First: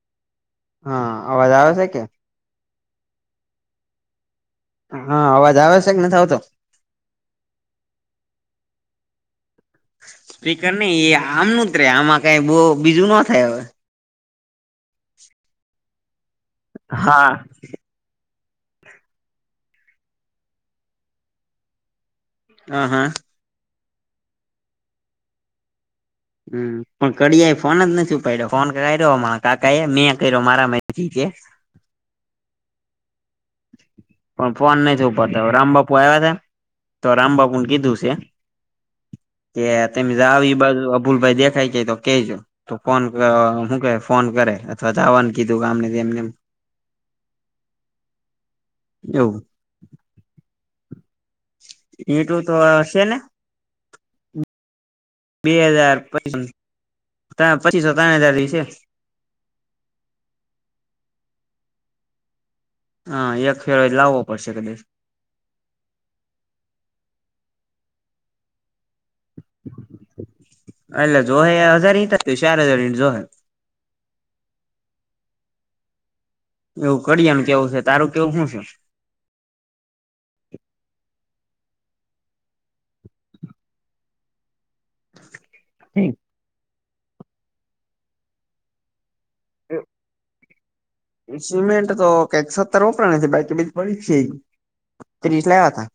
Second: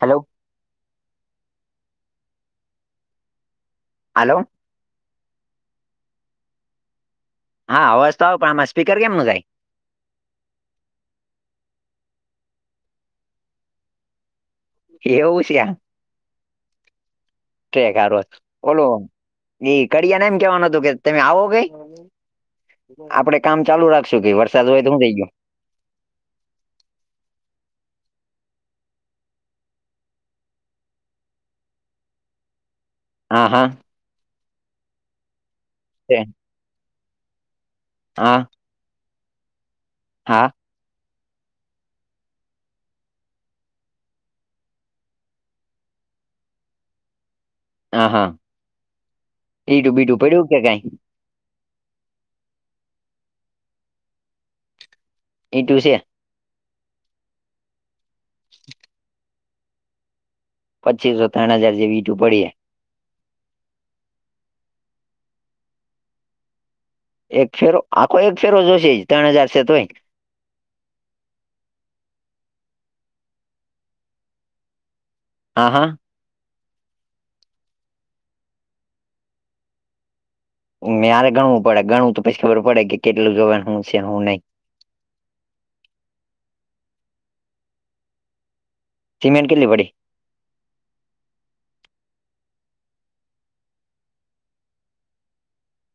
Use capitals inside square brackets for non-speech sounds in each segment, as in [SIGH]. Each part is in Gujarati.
હલો. હા અવાજ આવે છે કે. હલો? હા અવાજ આવે છે કે નથી આવતો? હા અવાજ તો આવ પણ આમાં સ્પીર કેમનું જાય? પકર નહી એ આમનું જ રે આમાં કઈ બ બીજું ન થાય હવે. એવુ છે. હા. ઓલો એ કડિયાને એમ કેવાનું હતું કે તમે આવો કઈ? હ હા આપડે કામ ચાલુ રાખશું કે વરસાદ હોય તો હું થઈ ગયો. હમ પણ કડિયા એ ફોન જ નથી ઉપાડ્યો ફોન કર્યો કાકા એ મેં કર્યો મારા મા છે. હા હા. પણ ફોન નહી છપાતા રામ બાપુ છે આવ્યા હતા તો રામ બાપુ ને કીધું- છે હા. કે તમે હા આવી બાજ અભુલ ભાઈ દેખાય કે તો કેજો. તો ફોન શું કે ફોન કરે અથવા જવાનું કીધું ગામને- - હ હા. એવુ- બીટું બીટું પડું કે કઈ? ટું તો હશે ને બે ઈટું છે હજાર પસ ત પચીસો ત્રણ હજાર દિવસે. પચીસો ત્રણ હજાર જેવી ટું પડી. હા એક ફેર લાવવો પડશે કદાચ. એક ફેરો આખો એક ફેરો જોશે ત્રણ હજાર છે તોય? એટલે જો હ હજાર શાર હજાર જો. હા હા. એવું કરડિયા ન કેવું છે તારું કેવું શું છે? મેરે ગણવું પડે ગણવું તો પછી ખબર પડે કે કેટલું જોવા હું છે હું નહી- - હમ. સિમેન્ટ કેટલી પડી? સિમેન્ટ તો કઈક સત્તર વપરા છે બાકી બીજ પડી છે. ત્રીસ લાવ્યા હતા.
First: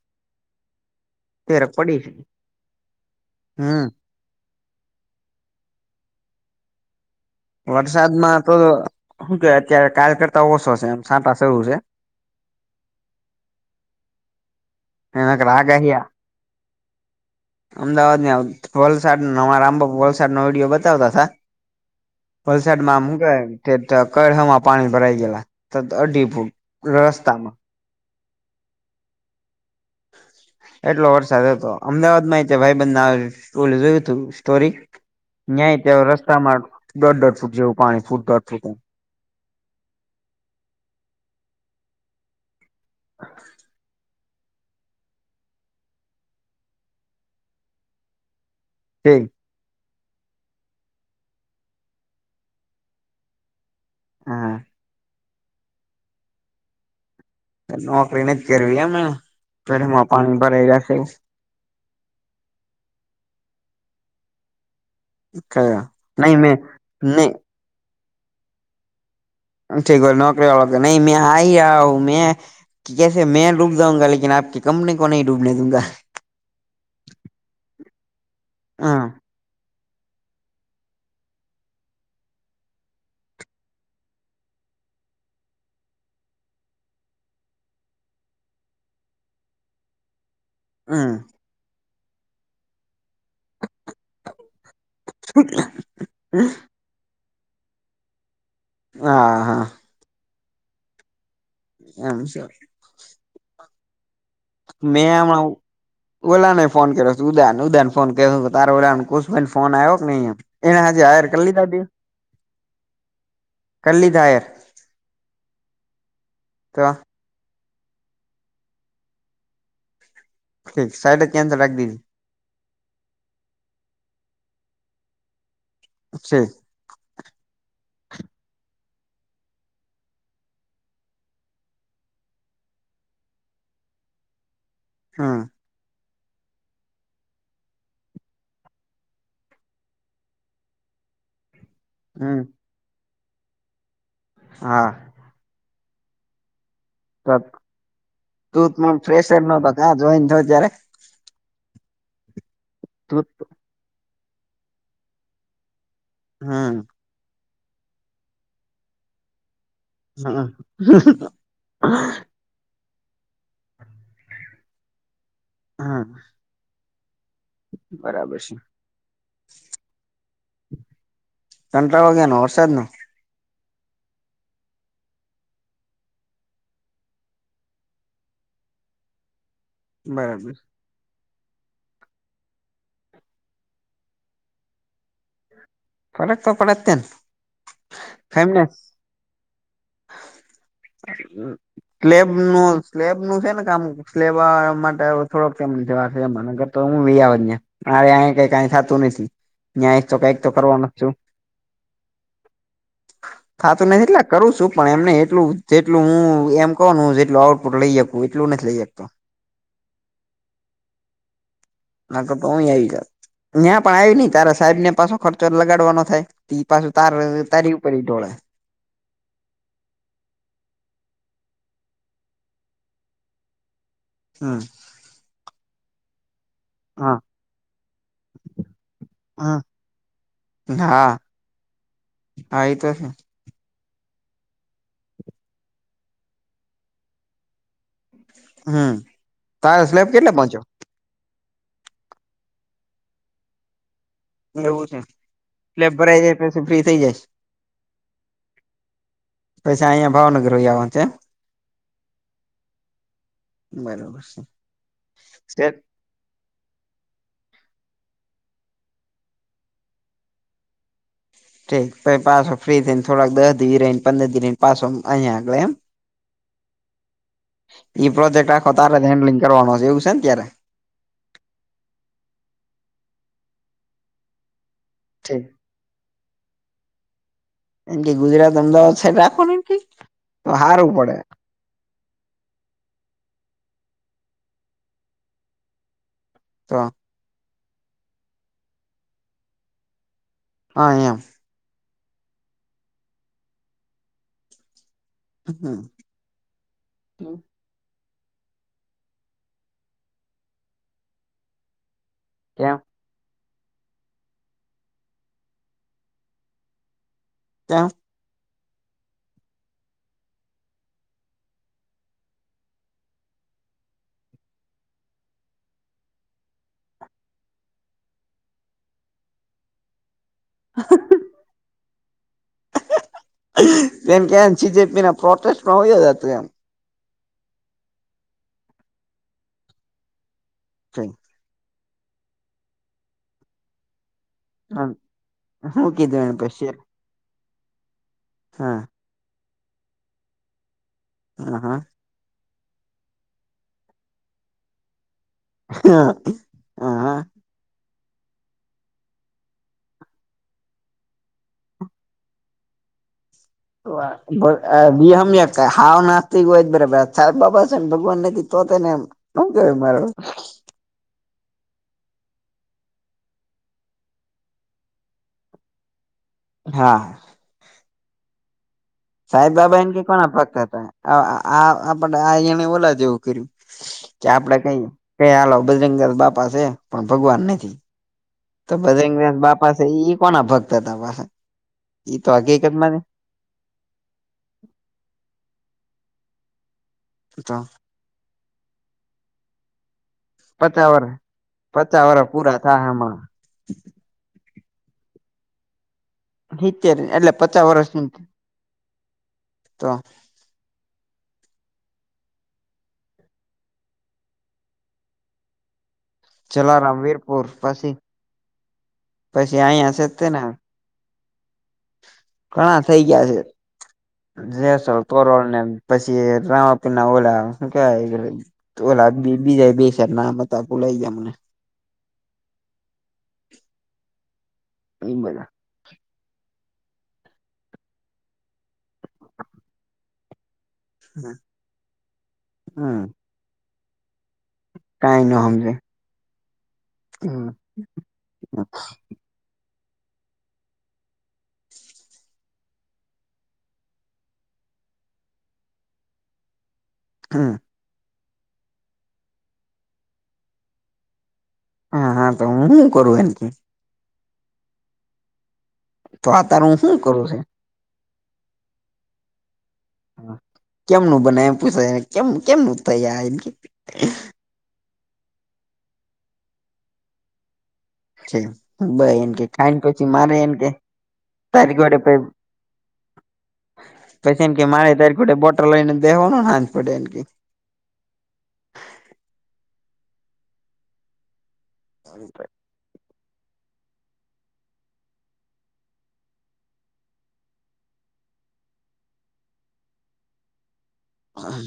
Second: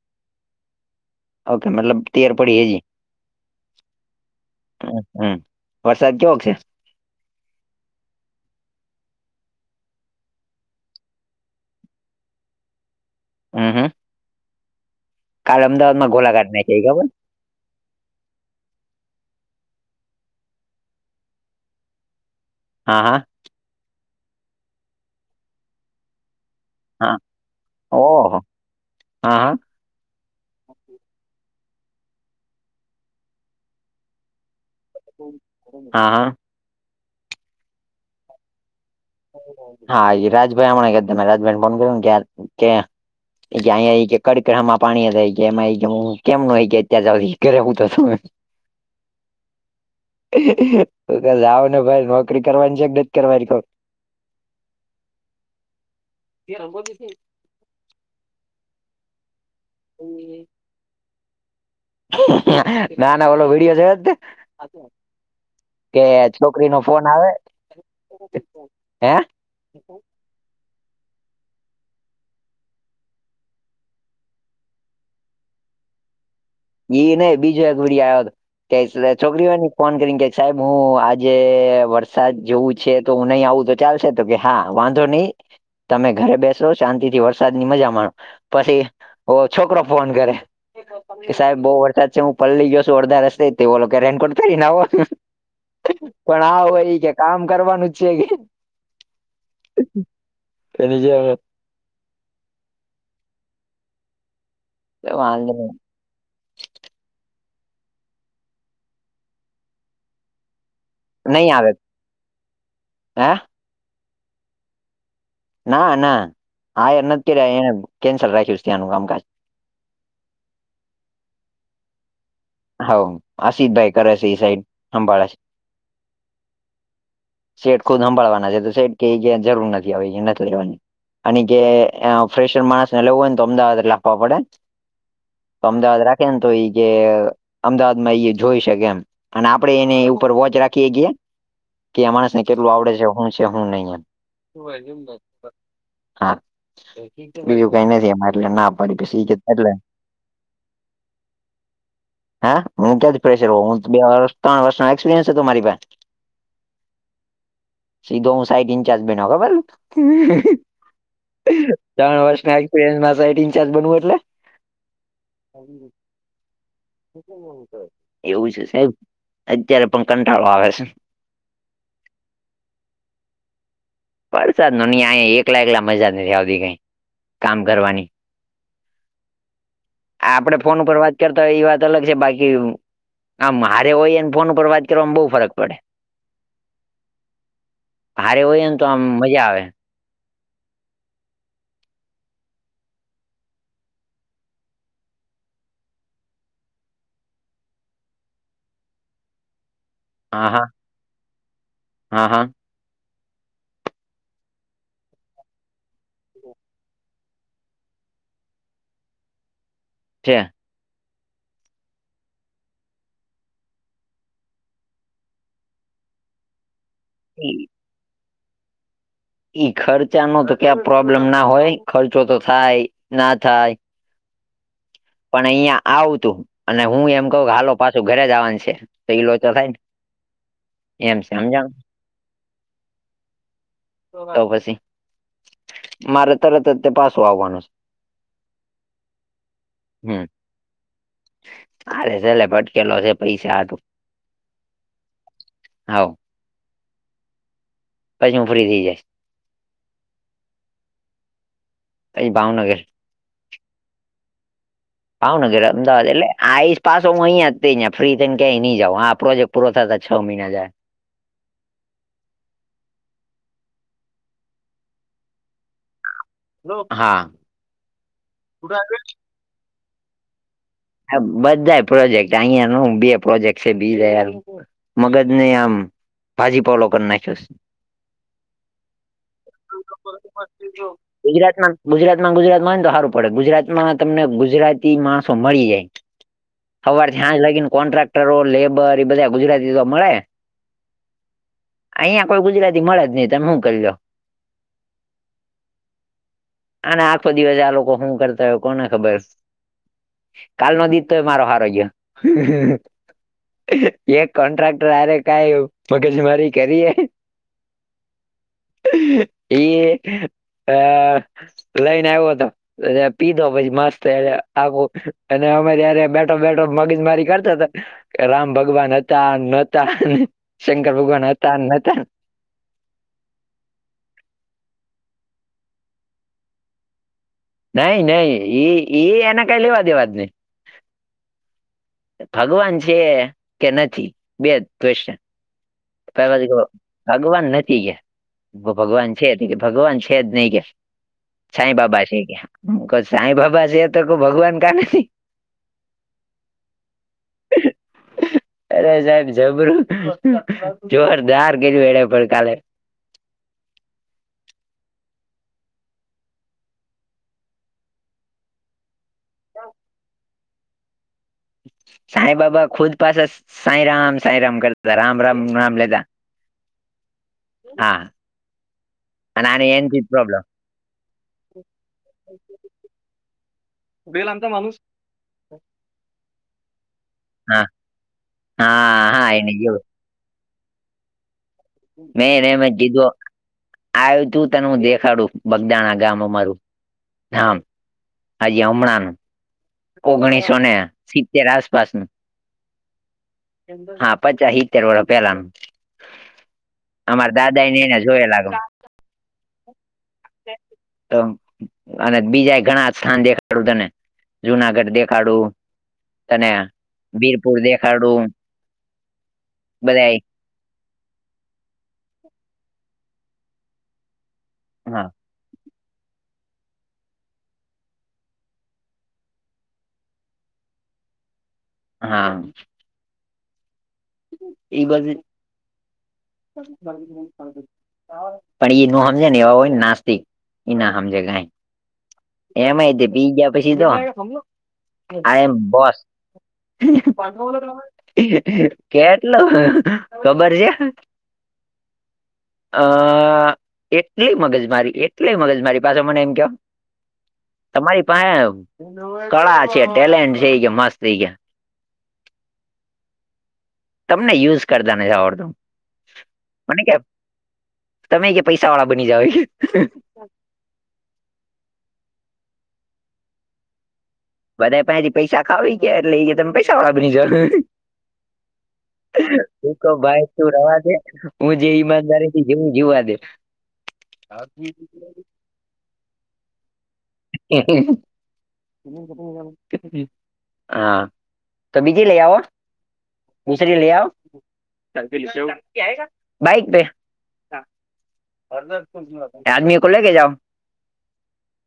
ઓકે તેરક પડી મતલબ છે તેર પડી. હમ હમ હમ વરસાદ કેવો છે? વરસાદમાં તો શું કે અત્યારે કાલ કરતા ઓછો છે છાટા જેવુ છે. હમ હમ. એના કાલે આગાહીયા અમદાવાદમાં ગોલાાટ ના કઈ ખબર? અમદાવાદ ને વલસાડ નવા રામબ વલસાડ નો વિડિયો બતાવતાા હતા. વરસાદ હા મામ હા હું ક- - તે ત કળ હમા પાણી ભરાઈ ગે ત અડી રસ્તામાં- - ઓહ હા હા. [INAUDIBLE] એટલો વરસાદ હતો અમદાવાદ માં ભાઈ બંધને જોયું તું સ્ટોરી. નં ત હા હા રસ્તામાં દોઢ દઢ ફૂટ જેવું પાણી ફૂટ દોઢ ફૂટ. હા રાજભાઈમ કે તમે રાજભાઈને ફોન કર્યો ને કે કે અ- - કડકડામાં પાણી થાય કે એમાં કેમ ન હોય કે અત્યારેવું તો શુ. હમ. આવ ને ભાઈ નોકરી કરવાની છે કે નથી કરવાની ક- - હા. એ રંગોગી- - નોકરી નથી કરવી અમે પઢમાં પાણી ભરાઈ જશે. નાના ઓલો વિડીયો છે. કે નહી મેં છોકરી નો ફોન આવે નહી હે ઠીક નોકરી વાળ કે નઈ મેં આઈ આ હું મેં કે કેસે મેં ડૂબ જઉંગા લકન આપની કંપની કો નહી ડૂબને દુંંગા એ નહ બીજો અઘબરીયો હ છોકરીઓની ફોન કરી કે સાહેબ હું આજે વરસાદ જેવું છે તો હું નહી આવું ચાલશે તો કે હા વાંધો નહી તમે ઘરે બેસો શાંતિ થી વરસાદની મજા માણો પછી ઓ છોકરો ફોન કરે હમ કે સાહેબ બહુ વરસાદ છે હું પલલી ગયો છું અડધાસ તેો રેનકોટ કરીરીને હો પણ આ હો એ કામ કરવાનું છે કે હા હા એનીજે હમ સર મેમણા વાંધો નહી ઓલા ને ફોન કર્યો ઉદા ઉદાને ફોન કર્યો ત ઓશ ફોન આવ્યો કે નહી એના હજ હાયર નહી કલી થ આવે હે કલ્લીધાયર ના ના તો હ ાર નથી કર્યા કેન્સલ રાખ્યું ત્યાંનું કામકાજ ઠક સા ક્યાન્સ રાખ દી હ આસિતભાઈ કરશેઈ સાઈડ હંભાળા છે સેટ ખુદ સાંભાળવાના છે તો સેટ કે્યા જરૂર નથી આવે એ નથી લેવાની અને કે ફ્રેશર માણસ ને લેવું હોય ને તો અમદાવાદ એટ લ આપવા પડે હા તો અમદાવાદ રાખે ને તો એઈ જે અમદાવાદ માં એ જોઈ શકે એમ અને આપડે એને ઉપર વોચ રાખીએ છીએ કે અ માણસ હમ ને કેટલું આવડે છે હું છે હું નહી એમ હા હા તો બીજું કઈ નથી એમાં એટલે ના પડ્યું પછી કે એટલે જોઈને થયો ત્યારે હા હું ક્યાં જ તું ફેશર હું બે ત્રણ વર્ષ ન એક્સપિરયન્સ હતો મારી પાસે હમ સીધો હું સાઈનિગ ઇચાર્જ બનાવું ખબર હમ તણ વર્ષ ના એક્સપિરિયન્સ મા સાઈનિગચાર્જ બનાવું એટલે હમ એવું છે સાહેબ અત્યારે પણ કંટાળો આવે છે. કંટાળો શેનો આવે વરસાદ નો વરસાદ માં અહિયા એકલા એકલા મજા નથી આવતી કઈ કામ કરવાની બરાબર આપડે ફોન ઉપર વાત કરતા હોય એ વાત અલગ છે બાકી આમ હારે હોય એને ફોન ઉપર વાત કરવામાં બહુ ફરક પડે ફરક તો પડે તે તેમને ત્યા આવે સ્લેબ નું સ્લેબ નું છે ને કામ લેવા માટે થોડો [UNINTELLIGIBLE] એન કરતાં હું લઈ આવત મારે અહી કઈ કઈ થાતું નથી ત્યા આવીશ તો કઈક તો હા હા કરવાનું છું હા હા હા થાતું નથી એટલે કરું છું પણ એમને એટલું જેટલું હું એમ કહોનું જેટલું આઉટપુટ લઈ હું એટલું નથી લઈ શકતો છે. હતો તો હું આવી જાત ત્યાં પણ આવી નઈ તારા સાહેબ ને પાછો ખર્ચો લગાડવાનો થાય તી પાછું તાર ઈ તારી ઉપર ધોળે ઈ ખર્ચા ન તો ક્યાં પ્રોબ્લેમ ના હોય ખર્ચો તો થાય ના થાય હમ પણ અહિયાં આવુંતું અને હું હા એમ કહું હાલો પાછું ઘરે જવાનું છે તો ઈલો તો હમ થાય ને હા એમ છે સમજાણું હા એતો છે. તો પછી મારે તરત જ તે પાછું આવવાનું છે. હમ તાર સ્લેબ કેટલે પહોંચ્યો અરે છેલે ભટકેલો છે પૈસા હાતું એવું છે સ્લેપ હાવ ભરાઈ જાય પછી ફ્રી થઇ જાય પછી હું ફ્રી થઈ જઈશ પછી અહિયાં ભાવનગર આવવાનું છે. કઈ ભાવનગર બરોબર છે ભાવનગર સેટ અમદાવાદ એટલે આઈસ પાછો હું અહીંયા જં ફ્રી થઈ ને કઈ નઈં જાઉ આ પ્રોજેક્ટ પૂરો થતા છ મહિના જાય ઠીક પછી પાછો ફ્રી થઈ ને થોડાક દસ દિવ રહીને પંદર દિવ રહી ને પાછો અહીયા આગળ એમ જાય હા પ્રોજેક્ટ આખો તારે હેન્ડલિંગ કરવાનો છે એવું છે ને ત્યારે બધા પ્રોજેક્ટ અહિયાં ન બે પ્રોજેક્ટ છે બી મગજ ઠીક. ને આમ ભાજીપુલો કર નાખીઓ સ એમ કે ગુજરાત અમદાવાદ છે રાખો ને એમ કે તો હારુ પડે ગુજરાત માં ગુજરાત માં ને તો સારું પડે ગુજરાત માં તમને ગુજરાતી માણસો મળી જાય તો સવારથી સાંજ લાગીને કોન્ટ્રાક્ટરો લેબર એ બધા ગુજરાતી તો મળે હા એમ અહિયાં કોઈ ગુજરાતી મળે જ નહી તમે હું કરીલો અને આખો દિવસ આ લોકો શું કરતા હોય કોને ખબર કાલ નો દી તો એ મારો હારો ગયો એક કોન્ટ્રાક્ટર આરે કઈવું મગજ મારી કરીએ. ત્યા એ આ લઈને આવ્યો તો એ પીધો પછી માસ્ટર આખો અને અમે જ્યારે બેઠા બેઠા મગજ મારી કરતા તા રામ ભગવાન હતા ને નોતા, શંકર ભગવાન હતા ને નોતા. એમ કે જીજેપી ના પ્રોટેસ્ટમાં હો ગિયા કે એમ નઈ નઈ એ એના કઈ લેવા દેવા જ નય. થઈ. ભગવાન છે કે નથી બે જ ક્વેશન? હા. પણ જો ભગવાન નથી કે હા ભગવાન છે કે ભગવાન છે જ નય કે. હા સાંઈબાબા છે કે તો સાંઈબાબા છે તો કો ભગવાન કાથી હા. હા અરે સાહેબ જબરું જોરદાર કીધું એણે ભઈ કાલે. વિહમ્ય હાવ નાસ્ટિક હોય તો બરાબર સાંઈબાબા છે ને ભગવાન નથી. તો તેને શું કે મારે. સાંઈબાબા ખુદ પાછા સાંઈ રામ સાંઈ રામ કરતા રામ રામ રામ લેતા. હા. હા. અને આને સાંઈબાબા ના એનથી તો જ ઘણા પ્રોબ્લેમ ભકત હતા આ બધા આ એને ઓલા જેવું કર્યું. કે બેલમતા આપડે માણુસ કઈ કઈ હાલો બજરંગ બાપા છે પણ ભગવાન હા નથી. તો હા હા બજંરગ એને બાપા જોયું છે ઈ કોના ભક્ત હતા પાછા. ઈ મે તો એને મત હકીકત માં કીધો આવ તું તને હું દેખાડું બગદાણા ગામ અમારું તો ધામ. હાજી હમણાનું ઓગણીસોને પચા વર સિત્તેર આસપાસનું. પચા વરષ પૂરા થાય હમણાં હા પચા સિતેર વરસ પેલાનું. સિત્તેર એટલે અમારા દાદા પચાસ ઈના વર્ષની જેવા લાગે. તો તેમ અને બીજા ઘણા સ્થાન દેખાડું તને. જુનાગઢ દેખાડું. તને જલારામ વીરપુર પછી દેખાડું પછી અહિયાં છે બધા યે તેને ઘણા થઇ ગયા છે જેસલ હા તોરલ ને પસી રામા પીના ઓલા શું કેવાય તો બીજાય બે નામ હતા ભૂલાય ગયા મને. હા. [INAUDIBLE] ઈ બાજુ એ બધા પણ એ નો સમજે ને એવા હોય ને નાસ્ટિક ઈ ના સમજે કે નાય એમય હમ તો બીજા પછી તો કઈ ન આય એમ સમજે બોસ. કેટલું ખબર છે. [INAUDIBLE] અ એટલી મગજમારી, એટલી મગજ મારી પાછા મને એમ કેય હમમ. તમારી પાસે કળા છે, ટેલેન્ટ છે એ કે મસ્ત એ કે. હા હા તો હું કરું એમકે. તમને યુઝ કરતા નથી આવડતું. તો આ તાર હું મને કે શું કરું છ તમે કે પૈસા વાળા બની જાઓ. કેમનું બને એમ પૂછાય કે કેમનું થઈ. બધા પથી પૈસા ખાવી ગયા એટલે એ કે તમે પૈસા વાળા બ જ. છે બ એમ કે ખાઈને શ પછી ભાઈ મારે શું એમ કે રવાજે હું જે તારી ઘોડે ઈમાનદારી. જેવું જવા દે. પછી એમ કે મારે તારી બોટર લઈને બેેવાનું ના પડે એમ કે. હા. તો બીજી લઈ આવો મિશ્રી લઈ આવો. Bike pay. આદમી કો લે જાઓ. હા.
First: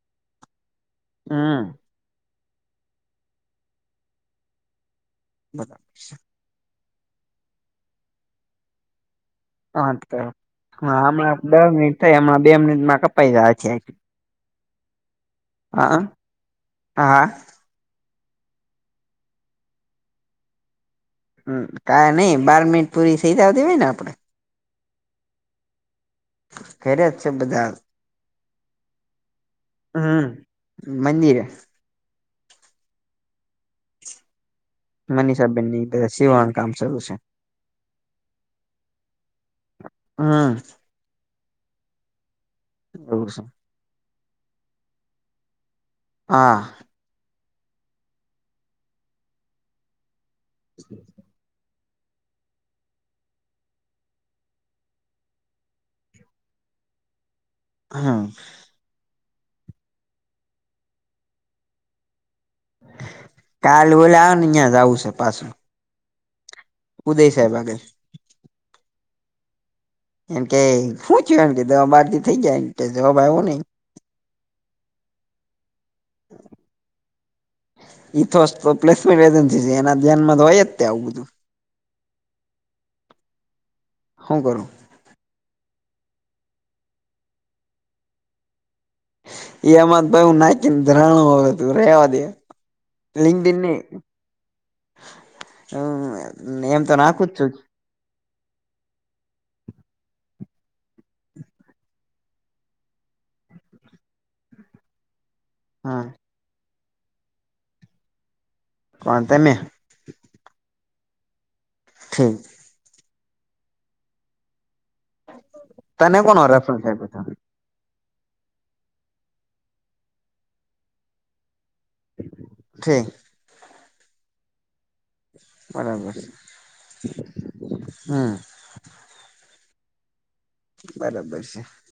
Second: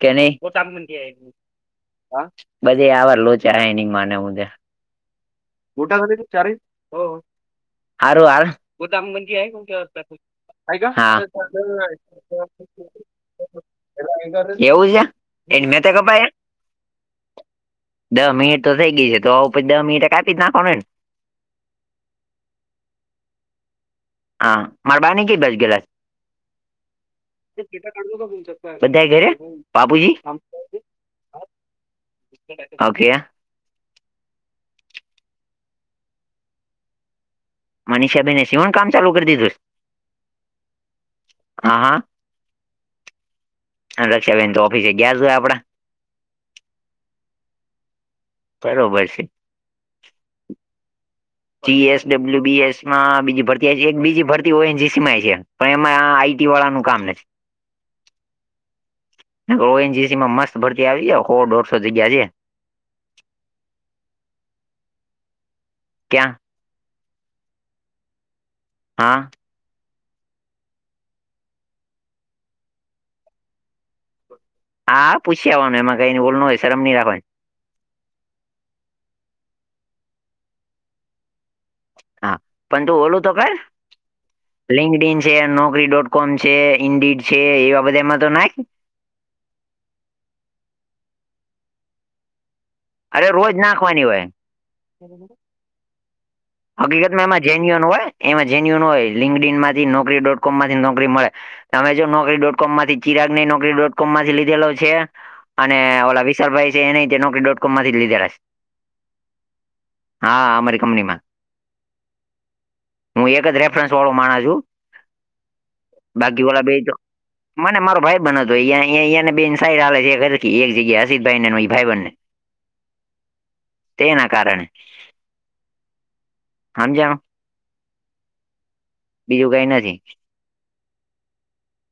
કેને ત મ. હા. બધ આવાર લોચારને હટા. ઓ હારું હ ગોદામ મજી કોસ્. હા આ. હમણાં દસ મિનિટ થઈ હમણાં બે મિનિટમાં કપાઈ જાય છે એવું છે એની મે તો હા કપાઈ. હા દ મિનિટ તો થઈ ગઈી તો આવ પછી દ મિનિટે કાપી જ નાખો ને. હમ કા નઈિ બારમીટ પુરી સઈતા દેવાય ને આપડે. હા મારબની ક બચ ગ છે. હ. ખેરીયત છે બધું? બધાએ ઘેરે બાપુજી? મંજીરા ઓકે. મનીષાબેનની સીવણ કામ શરૂ છે. મનીષાબેને એ સીવણ કામ ચાલુ કરી દીધું? હમ હા હા. [UNINTELLIGIBLE] રક્ષા બેન તો ઓફિસે ગયા છે આપડા. હા. બરોબર છે. [INAUDIBLE] C S W B S માં બીજી ભરતી આવી છે એક બીજી ભરતી ઓ એન જી સી માં એ છે, પણ એમાં પીવા વાળા નું કામ નથી. હ. ઓ એન જીસી માં મસ્ત ભરતી આવી છે હો દોઢસો જગ્યા છે. કાલ ઓલા ઓ ને ન્યાં જાવું સે પાસુ. ક્યાં? ઉદય સાહેબ આગળ. હા. એમ કે હું થયું એમ કે દહ બાર દી થઇ ગિયા એમ કે જવાબ આયવો નઈ. હા પૂછી આવવાનું એમાં કઈની બોલનું હોય શરમ ની રાખવાની. ઇથોસ તો પ્લેસમેન્ટ એજન્સી છે એના ધ્યાનમાં તો હોય જ આવું બધું. હા, પણ તું ઓલું તો કહે. હું કરો? લિંકડ ઈન છે નોકરી ડોટ કોમ છે ઇન્ડિડ છે એવા બધા માં તો નાખ. એમાં તો ભાઈ હું નાખીને ધરાણો હવે તું રેવા દે. અરે લિંકડ રોજ ઇન નઈ, નાખવાની હોય હમ. હકીકતમાં એમાં જેન્યુન હોય એમાં જેન્યુન હોય લિંકડીન માંથી નોકરી ડોટ કોમ માંથી નોકરી મળે. તમે જો નોકરી ડોટ કોમ માંથી ચિરાગ ને નોકરી ડોટ કોમ માંથી લીધેલો છે. અને હા ઓલા વિશાલભાઈ છે એને એ ત્યાં નોકરી ડોટ કોમમાંથી જ લીધેલા છે. કોણ તમે? હા અમારી કંપનીમાં. ઠી હું એક જ રેફરન્સ વાળો માણસ છું, તને કોનો બાકી ઓલા બે રેફરન્સ તો આપ્યો મને મારો ભાઇબંધ હતો ને બે ઇનસાઈડ આવે છે ઘરેથી એક જગ્યા હશિત ભાઈ ને ઈ ભાઈબંધ ને. ઠી. તેના કારણે. બરાબર છે. [UNINTELLIGIBLE] હમ. બીજું કઈ નથી. બરાબર છે.